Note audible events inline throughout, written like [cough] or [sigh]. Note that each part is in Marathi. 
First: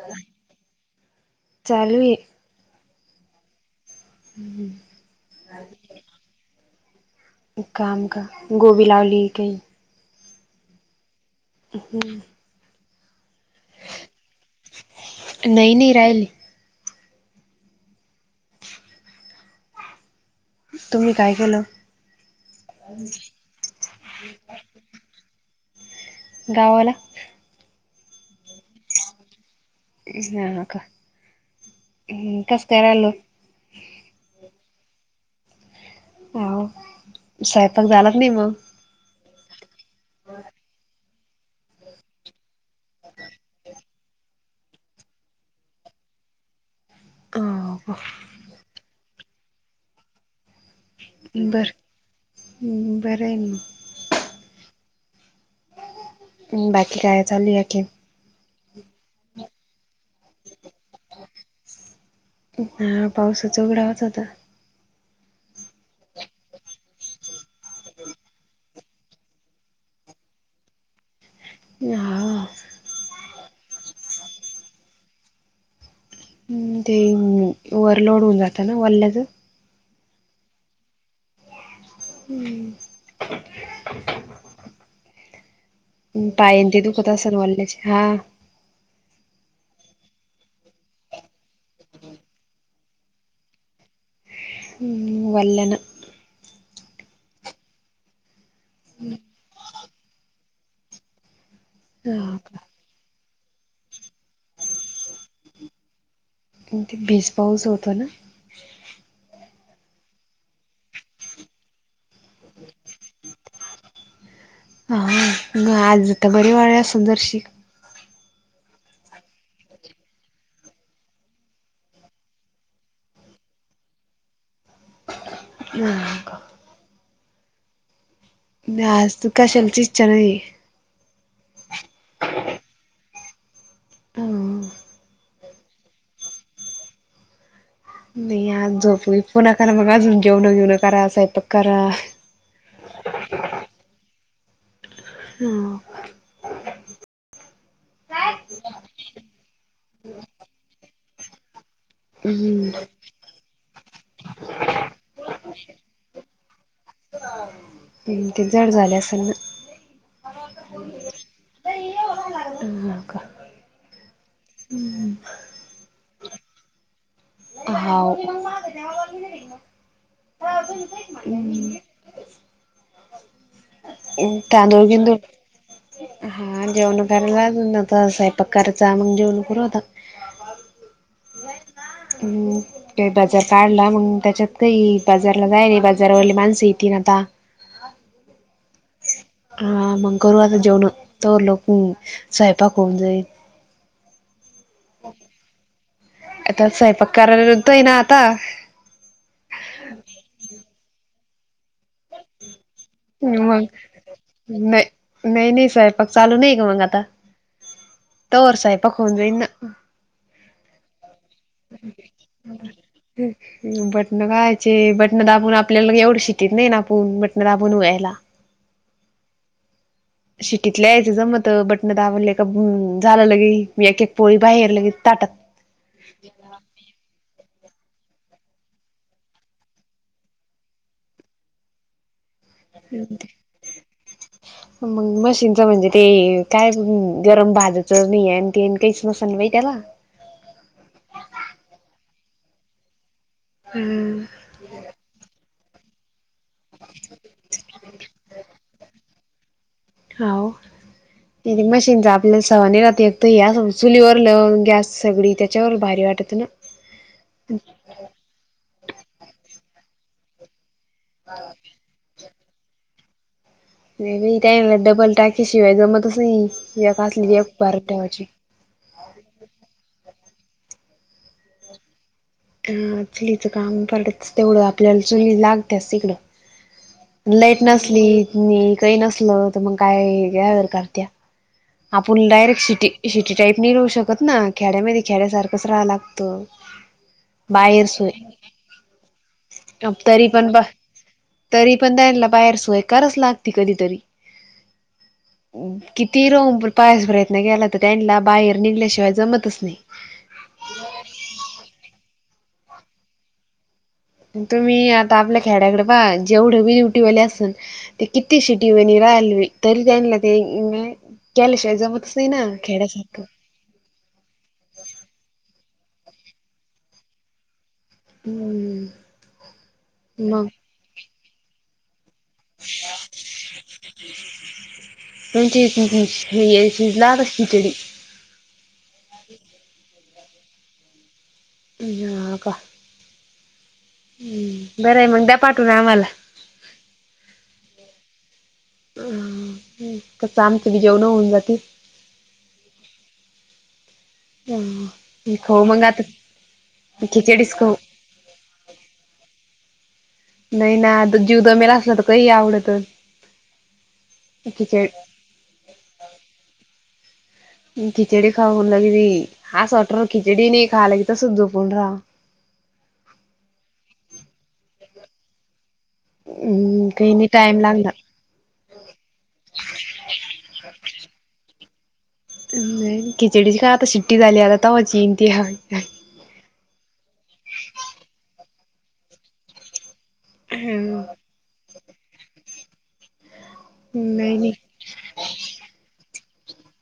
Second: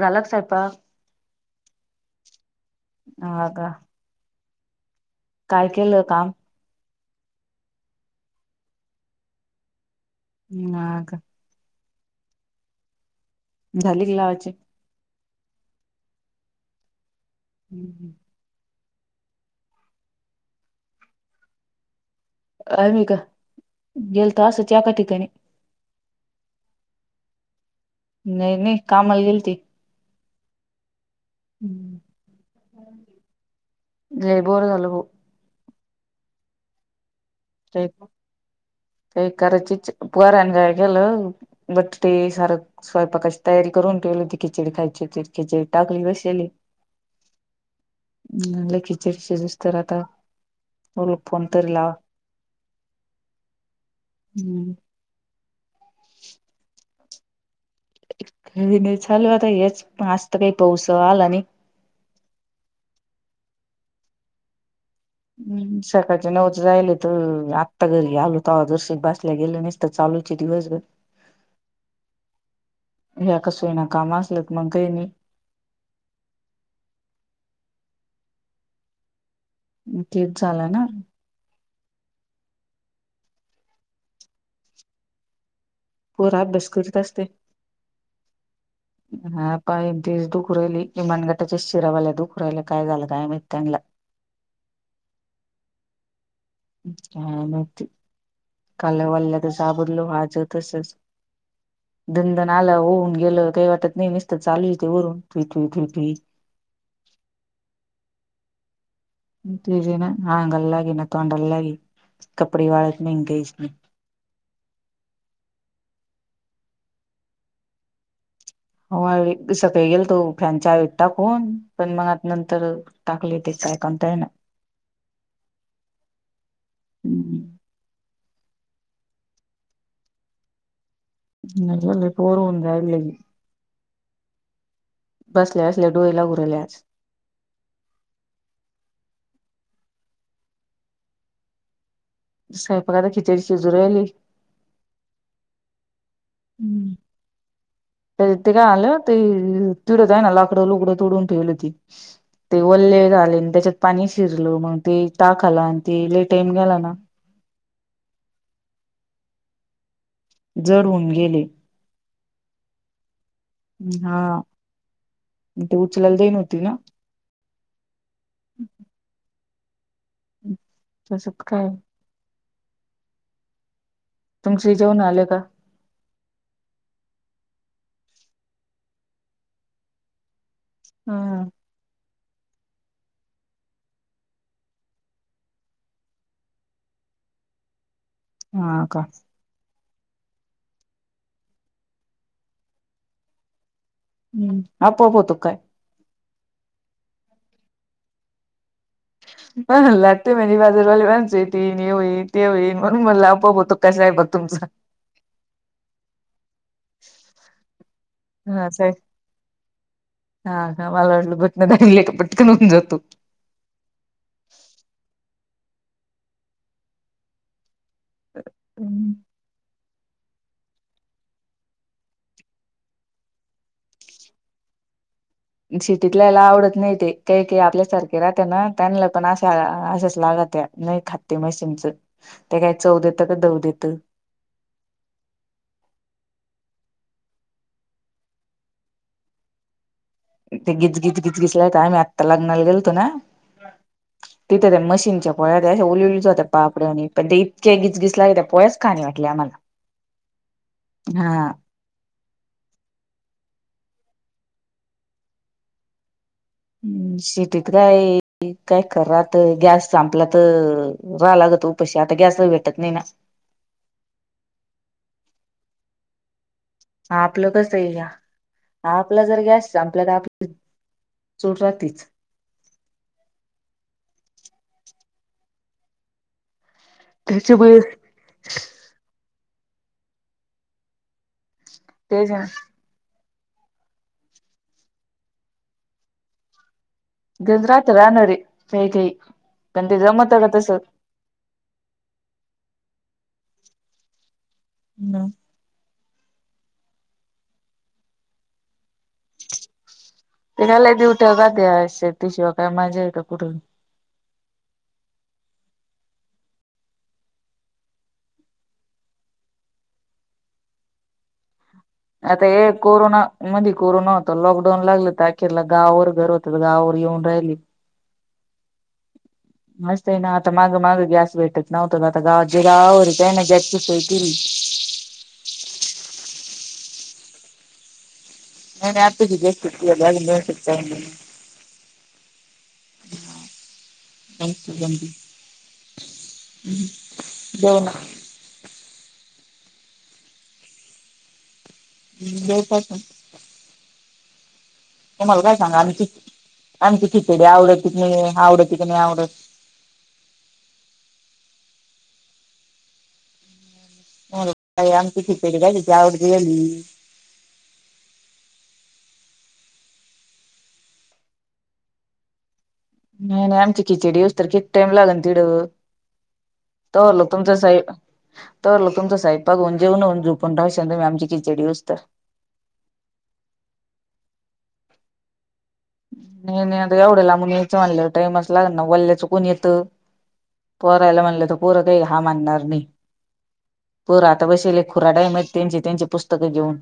झाला सयंपाक चालू हे. आहा कां. [unintelligible] काय केलं काम? काम का गोबी लावली कही नाग. [unintelligible] झाली की लावाची? नही नही राहिली [inaudible] तुम्ही काय केलं? आमी का गेल तो असच एका ठिकाणी. गावाला. नही नही कामाला गेलती. ह ह का हूं कस्काय रायलो. लयी बोर झाल भो. आ हो स्वयंपाक काही झाला का नही म. काही करायची च पोरांनी काय केलं बट्टी सार स्वयंपाकाची तयारी करून ठूवली होती, खिचडी खायची होती खिचडी टाकली बसेेल ये. हो म्हणलं खिचडी शिजूस्तर आता, म्हणलं फोन तरी लावा. हूं हूं बरं ना म. ह [unintelligible] हूं बाकी काय चालु ये अखिन. नही नही चालू आता हेच पण आज त काही पाऊस आला नही. हा पावसाचा उघडावाच होता. हूं सकाळच्या नऊचं जायल त आत्ता घरी आलो तवा जरशी गेलं नसत चालूच ये दिवसभर. [inaudible] ह्या कसय ना काम असलत मंग कही नही. ते ओव्हरलोड होऊन जातं ना वल्ल्याचं तेच झालं ना हम्म पोर अभ्यास पायन ते तू करीत कता असते सल वाल्ल्याचे हा हा पहि ती दुख राहिली किमानगटाच्या शिरावाल्या दुख राहिला काय झालं काय मित्यांला वलन का मा काल वाल्ला तर साबदल वाजवतसच हा दंदन का आलं होऊन गेल काही वाटत नाही नसत चालू ते उरूनटट ते बीस पाऊस होतो ना तेे ना हंगलागे ना तोंड लाग कपडे वाळत नाही हंग घच नाही हा आज आता बरी वाळ अस जरशी हो सगळे गेल तो फ्यांच्याठतााकन पण मग आता नंतर [unintelligible] टाकली तेच आहे काणताय ना नाही हम्म आज तु क असाल चचचार हल् पोर्व उंदल्ली हं बसल्यास लडूईला उरवल्यास आज झोप पो करा मग अजून जेवण घेवन करा स्यपाक करा ज काय पघ आता खिचडी शिजूयली ह हम् ते काय आलं ते तुडत आहे ना कड लुकडं तोडून ठेवली होती ते हम्म वल्ले झाले आणि त्याच्यात पाणी शिरल मग ते टाक आला आणि ते टाईम गेला ना ते जड झाले असताना जड होऊन गेले ह का हा ते उचलाला जाईनव्हती ना हाव हम् ह त सु काय त्याां तुमचे दोळ कि जेवण तु आले का हा जेवण करायला ना तर साहेब कयचा मग जेवण कर होता हा हम् का बाजार काढला मग त्याच्यात काही बाजारला जाय रे बाजारावरली माणसं येतील ना आता हा का हा मग गुरुता जेवण तरो लोक स्वयंपाक होऊन जाईल हम्म अ प पो तु काय आता साईपा कार विरुद्ध आहेई ना आता ह लागते म बाजारवाले माांस ती होई ते होई म्हणून मला आपआप मग होतो कस आहे बघ तुमच नाही नाही नाही साहेब पग चालू नाही का मग आता तरर साहे साहेब प खवन ना हा हा मला वाटलं भट दले एक पटकन होऊन जातो बटन काायचे बटन दाबून आपल्याला एवढं शिटत नाही ना आपण बटन दाबून वयला हम् शिटीतल्या यायचं जमत बटण दाबले का झालं लगे मी एक एक पोळी बाहेर लगे ताटत शिटीतलायला आवडत नाही ते काही काही आपल्यासारखे राहते ना त्यांना पण अशा असशाच लागत या नाही खाते मशीिनचं ते काय चव देत का दव देत मग मशीनचं म्हणजे ते काय गरम भाजूचं नाही आणि ते आणि काहीच नसाल बाहि त्याला ते गीतगीत गीत गीसलाय आम् आत्ता लग्नाला गेलतो ना हम्म तिथे त्या मशीनच्या पोळ्या त्या अे ओललेली जात पापड आणि पण ते इतक्या गिचगीस लागे त्या पो्याच खाणी वाट मला हो दि मशीन जा सवानी राहात एकत या चुलीवर ल गॅस सगळी त्याच्यावर भारी वाटत ना हम्म शेटत काय काय खात गॅस संपला तर राला लाग त उपशी आता गॅस भेटत नाही ना ट डबल टाकेशिवाय जमतच नाही असलेली आपलं एक भ कसं आहे ठेवायची आपला जर गॅस आपल्या तर आपली चूट राहलीच अ चुलीचं काम करत तेवढं आपल्याला चुली लागतेस तिकडं लाईट त्याच्यामुळे नसली काही नसल तर मग काय या वरकारत्या आपण ते डायरेक्ट सिटी सिटी टाईप नि राहू शकत ना खेड्यामध्ये खेड्यासारखंच राहा लागतं ग बाहेर राात रानवरी सोय काही काही घंट तरी जमत का पण बा तस तरी पण दला बाहेर स्ोयकारच लागते कधीतरी हम् किती र पायास प्रयत्न केला तर त्यांला बाहेर निघल्याशिवाय जमतच नाही ते खाला उठ का ते त शिवाय काय मजा येत कुठून तुम्ही आता आपल्या खेड्याकडे पा जेवढं बी निुटीवाले असेल ते कितीशीेटी वणी राहिल तरी त्यांना तेल्याशिवा स् ना खे साक मध्ये कोरोना होता लॉकडाऊन लागलं तर अखेरला गावावर घर होत गावावर येऊन राहिली हम्म मस्त आहे ना मग आता माग माग गॅस भेटत नव्हत का आता गावज गावर काय ना जाचीच हो तरी म्हणज लागशी चली नाही नाही आपची ज सु सु ह का आणि ह हम्म बरं आहे मग द्या पाठवून आम्हाला ब क च आमची भिजेव न होज की ह् बवपासून ह तुम्हाला काय खाऊ सांगा मग आता आमचीि आमचीि खिचेडी खिचडीच खाऊ आवडत क नाही आवडत की नाही आवडत नाही ना आता जीव दमेला असला तर काही आवडतच हो आमचीचीपेडली खिचडी खाऊन लागली अस वाटण राहिल खिचडी नाही खायलागे तसच झोपून राहव नाही नाही आमची खिचडी होत तवर किती टाइम लागल ना तिड वं हम्म काही तोला नाही तुमचं टाइम लागला साईब तोवरला तुमचा साहेब बागऊन जेवन होऊन झोपून राहशील आमची खिचडी होततवर नाही खिचडीची काय आता शिट्टी झाली आता तवाची इनती हान नाही नाही आता एवढं लाबून यायचं म्हणले टाइम असं लाग ना वल्ल्याचं कोण येतं पोराला म्हणलं तर पोरं काही हा म्हणणार नाही पोर नाही आता नाही बसवलेत खुराड्यामध्ये त्यांची त्यांची पुस्तकं घेऊन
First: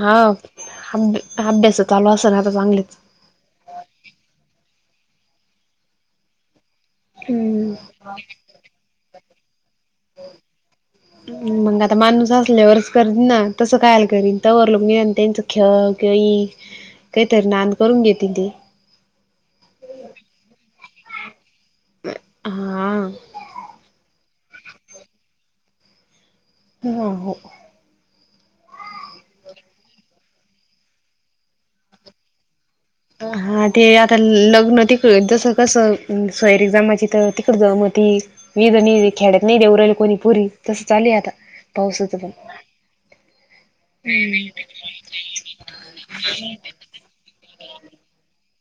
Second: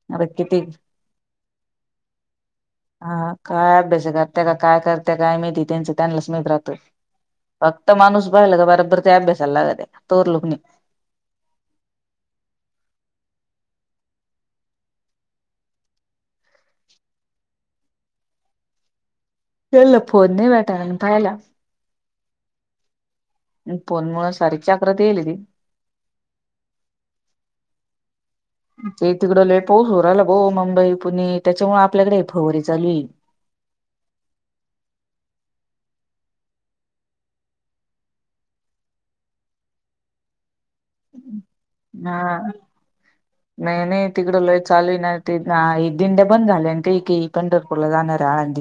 हा आता किती अभ अभ्यास चालू असाल ना आता चांगलेच हा काय अभ्यास करते का काय करते काय माहिती त्यांचं त्यांलाच माहित राहत हम्म फक्त मानुस बहल का बरबरते अभ्यासला लागते तवर लोक नाही हम्म मग आता माणूस असल्यावरच करत ना तसं कायल करीन तवर लोके त्यांचं ख क काहीतर नान करून घेतील ते केला फोन नाही भेटायला पाहिला हा फोनमुळ सारी चक्रत येईली ती ह हो [unintelligible] ते तिकड ल पोस हो राला बो मुंबई पुणे त्याच्यामुळे आपल्याकडे फवारी चालू हा ते आता लग्न तिकड जसं कसं सयरीजामाची तर तिकड जमती विध नाही दे खेड्यात नाही देऊ राहिल कोणी पुरी तस चालली आता पावसाच पण हा नाही नाही तिकडं लोय चालू नाही दिंड्या बंद झाल्या ते की पेटरक त नणाररा आळाज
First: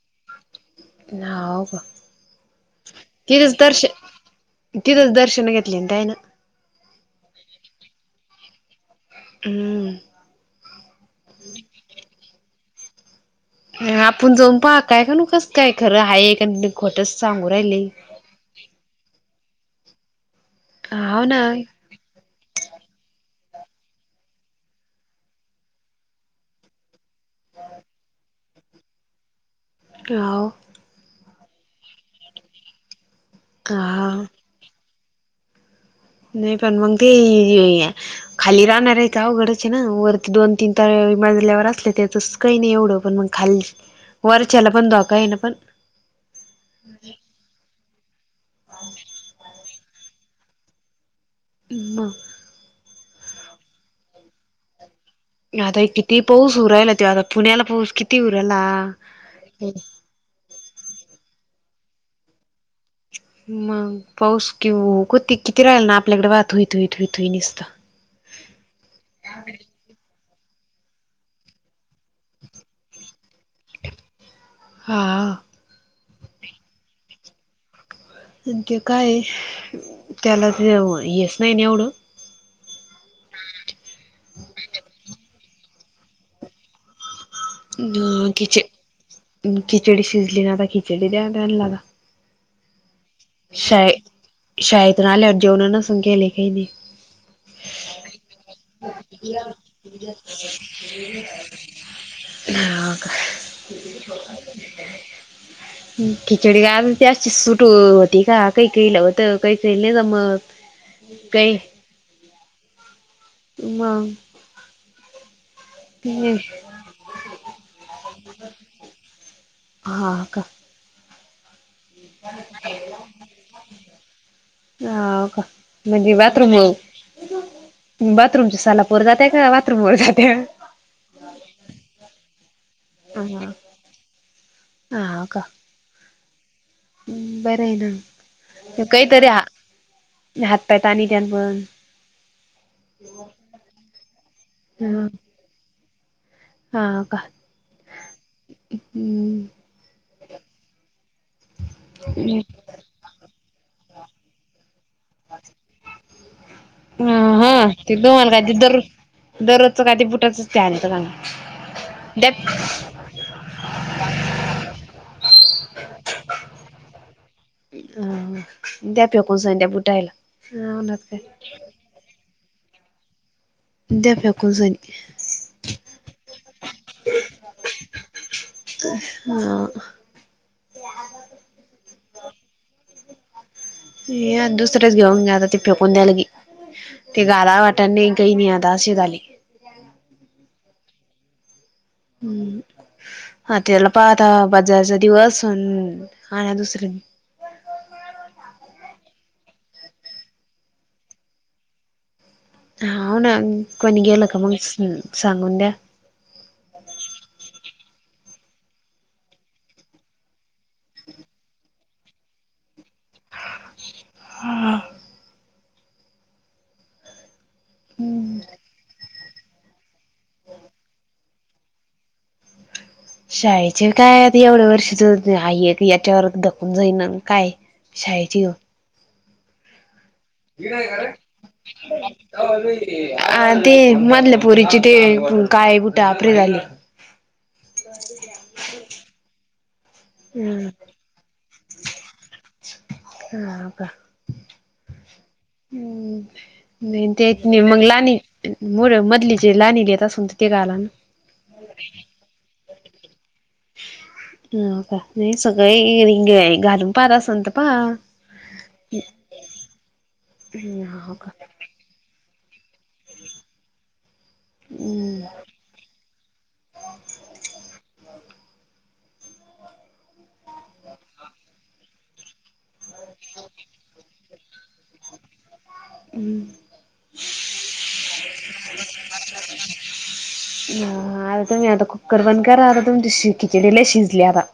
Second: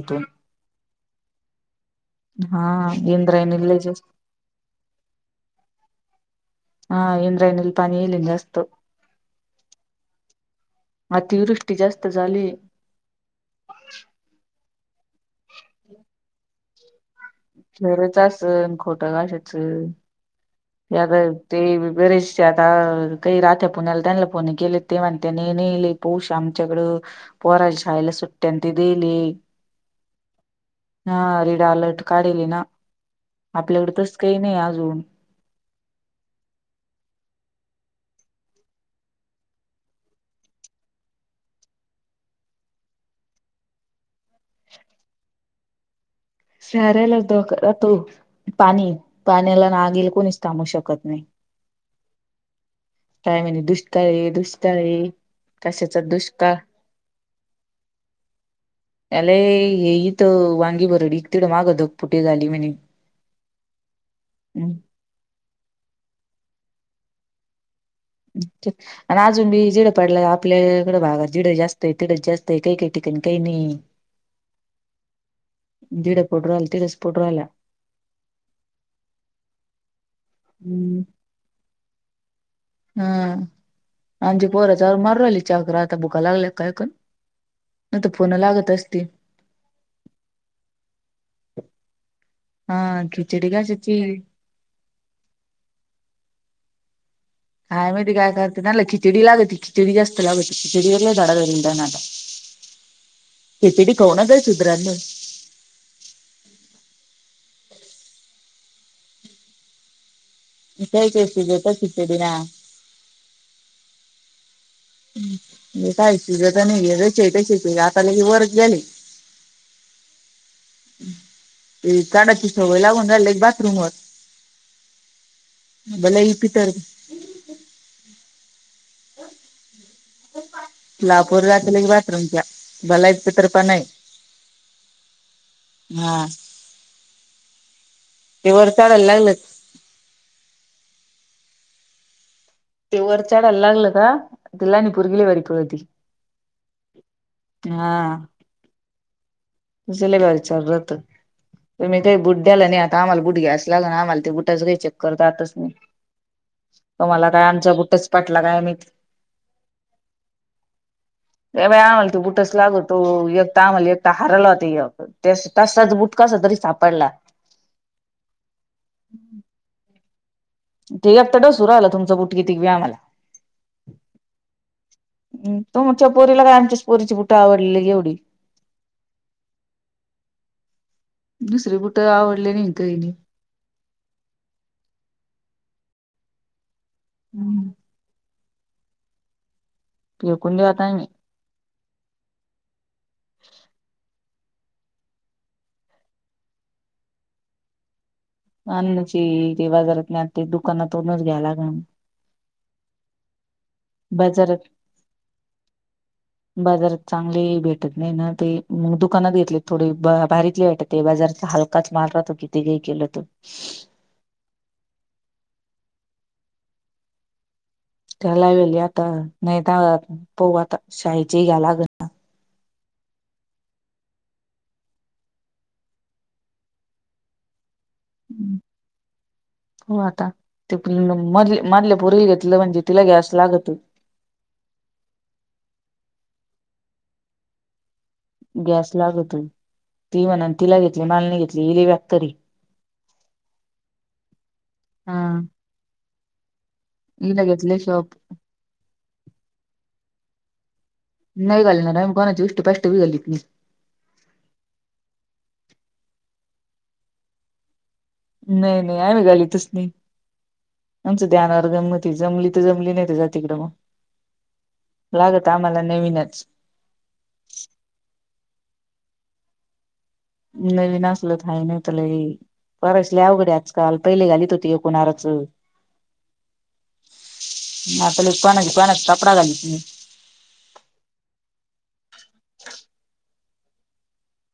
नाव का हा तिथंच इंद्रायणी लय दर्श जास्त तिथंच दर्शन घेतलेय ना ताईन हा इंद्रायणीला पाणी येलेल जास्त असतं हम्म अतिवृष्टी जास्त झालीय आपण जाऊन पाह काय का कसं काय खरं आहे का खोटच सांगू राहिले [unintelligible] खोटशाच आता हाव ना ते बरे आता काही राहत्या पुण्याला त्यांना फोन केले ते म्हणत्यात लय पाऊस आहे आमच्याकडं पोराच्या शाळेला सुट्ट्या ते दिले होव हा रेड आलर्ट काढिले ना आपल्याकडे हा तस काही नाही अजून नाही पण मग ते खाली राहणार आहे का अवघडच आहे ना वरती दोन तीन तर मजल्यावर असले त्याचच काही नाही एवढं पण मग खाल्ली वरच्याला पण धोका आहे ना पण सारायलाच धोका राहतो पाणी पाण्याला आणि आगेला कोणीच थांबू शकत नाही हो ना काय म्हणजे दुष्काळी दुष्काळी आता किती पाऊस उरायला त्यो आता पुण्याला पाऊस किती उराला यालाय हेथ वांगी भरडी तडे मागं ढग फुटी झाली म्हणे मग पाऊस कि ओ कोती किती राहील ना आपल्याकडे राहिला ओ थुई थुई थुई थुई निसता [inaudible] आणि अजून बी जिड पाडला आपल्याकड भागात जिड जास्त आहे तिड जास्त आहे काही काही ठिकाणी काही नाही [inaudible] हा तिकड पडुन राहिला तिखडच पडुन राहिला आणि ते काय त्याला ते हेच नाही एवढं हम्म अजी पोराच्या मारुन राहिली चहा कर आता भुका लागल्या कायकण अ खिच खिचडी शिजली ना तर खिचडी द्या त्यांना आता हा खिचडी घ असची शाळेतून आल्यावर जेवणा नसन केले काही नाही हायमध्ये काय करते त्यांला खिचडी लागत खिचडी जास्त लागत खिचडीवर झाधडा नाला हा का. तेितीीडी कोवणा गय सुध्रांन खिचडी गा तेशी सुट ठीक का काही काही ला वोत काही केहील नाही मग काय केस जेत शिचडी ना ह हे काय सुझता नाहीट आता ल की वरग गली हा का ते झाडाची सवय लागून झाली एक बाथरूम वर हा का. म्हणजे बला इ बाथरूम पितार बाथरूमच्या सालापोर जाते का बाथरूम वर जाते लापूर रातले की बाथरूमच्या बलायच तर पण नाही ह का हम्म बर आहे ते वर ना चढायला काहीतरी लागलं हात पाय तानी त्यान पण ते वरच्या अडला लागलं का न ते पोरगी लय भारी पळती हां का त सले विचारत मी काही बुडड्याला आणि आ आता आम्हाला बुट घ्यायं लाग ना आम्हाला ते बुटाचंही चकर जातच नाही त ह मला काय हा आमचा ते बुटठच दोम्हाला काय पाठटला ते कायमही दररोज दररोजचं काय ते बुटाचच ते आणत का अ बा आम्हाल त द्या बुटच लागत तो एक तर आम्हाल एक हारलाते तसा बुट कसातरी सापडला अ द्या पे कोण स द्या बुठायला ते आता डसू राहिला तुमच बुट क तिक व्याम मला द्या फेकून सनी तुमच्या या पोरीला काय आमच्याच पोरीची बुटा आवडली एवढी तर हा दुसरे बुटं आवडले नाही काही नाही ये दुसरेच घेऊन गेता ते फेकून द्यायला गी ते घाला हम्म. वाटात नी काय नि आधास झाली पिरकुंडी वाता मी हम् हा त्याला पाहता बाजाराचा दिवस आण दुसरे अन्णाची ते बाजारात नाहीते दुकानातूननच घ्यायला ग हा ना कोणी गेलं का मग बाजारात सांगून द्या बाजारात चांगली भेटत नाही ना तेग दुकानात घेतले थोडे भारीतले भेटत ते बाजारचा हलकाच माल राहतो किती काही केलं त हम्म त्याला वेली आता नाही पाऊ आता शाहीची घ्यालाग शाळेचे काय आता एवढ्या वर्षीच आई याच्यावर धकून जाईन काय शायळती हो हम्म. हो आता तेध मधल्या पूरीला घेतलं म्हणजे तिला घ्यासं लागतच मजल्या पोरीची ते काळे बुट आपरे झाले गॅस लागत हो ती म्हणा हम्म तिला घेतली मालणी घेतली इले व्याक तरी हा आ का हा हम् नाही ते हिला येत नाही मग घेतल्याशिवाय लाणी मुड मधली जे लाणी ल येत असून तर ते ग आला ना नाही घालणार कोणाची उष्टी पाष्टी व विघालीत नाही ह का नाही सगळी रिंग घालून पार असत प नाही नाही आम्ही घालीतच नाही हो आमचं का ध्यानावर गमत जमली तर जमली नाही ज तिकडे मग हम्म. लागत आम्हाला नवीनच नवीन असल तर हा नाही त ल परसल्या अवघड आजकाल पहिले घालीत होती कणारारच ह मग आपण कोण कोणाचा कपडा घालत नाही ह आता तुम्ही आता कुकर बण क आता तुमच्या खिचडीला शिजले आता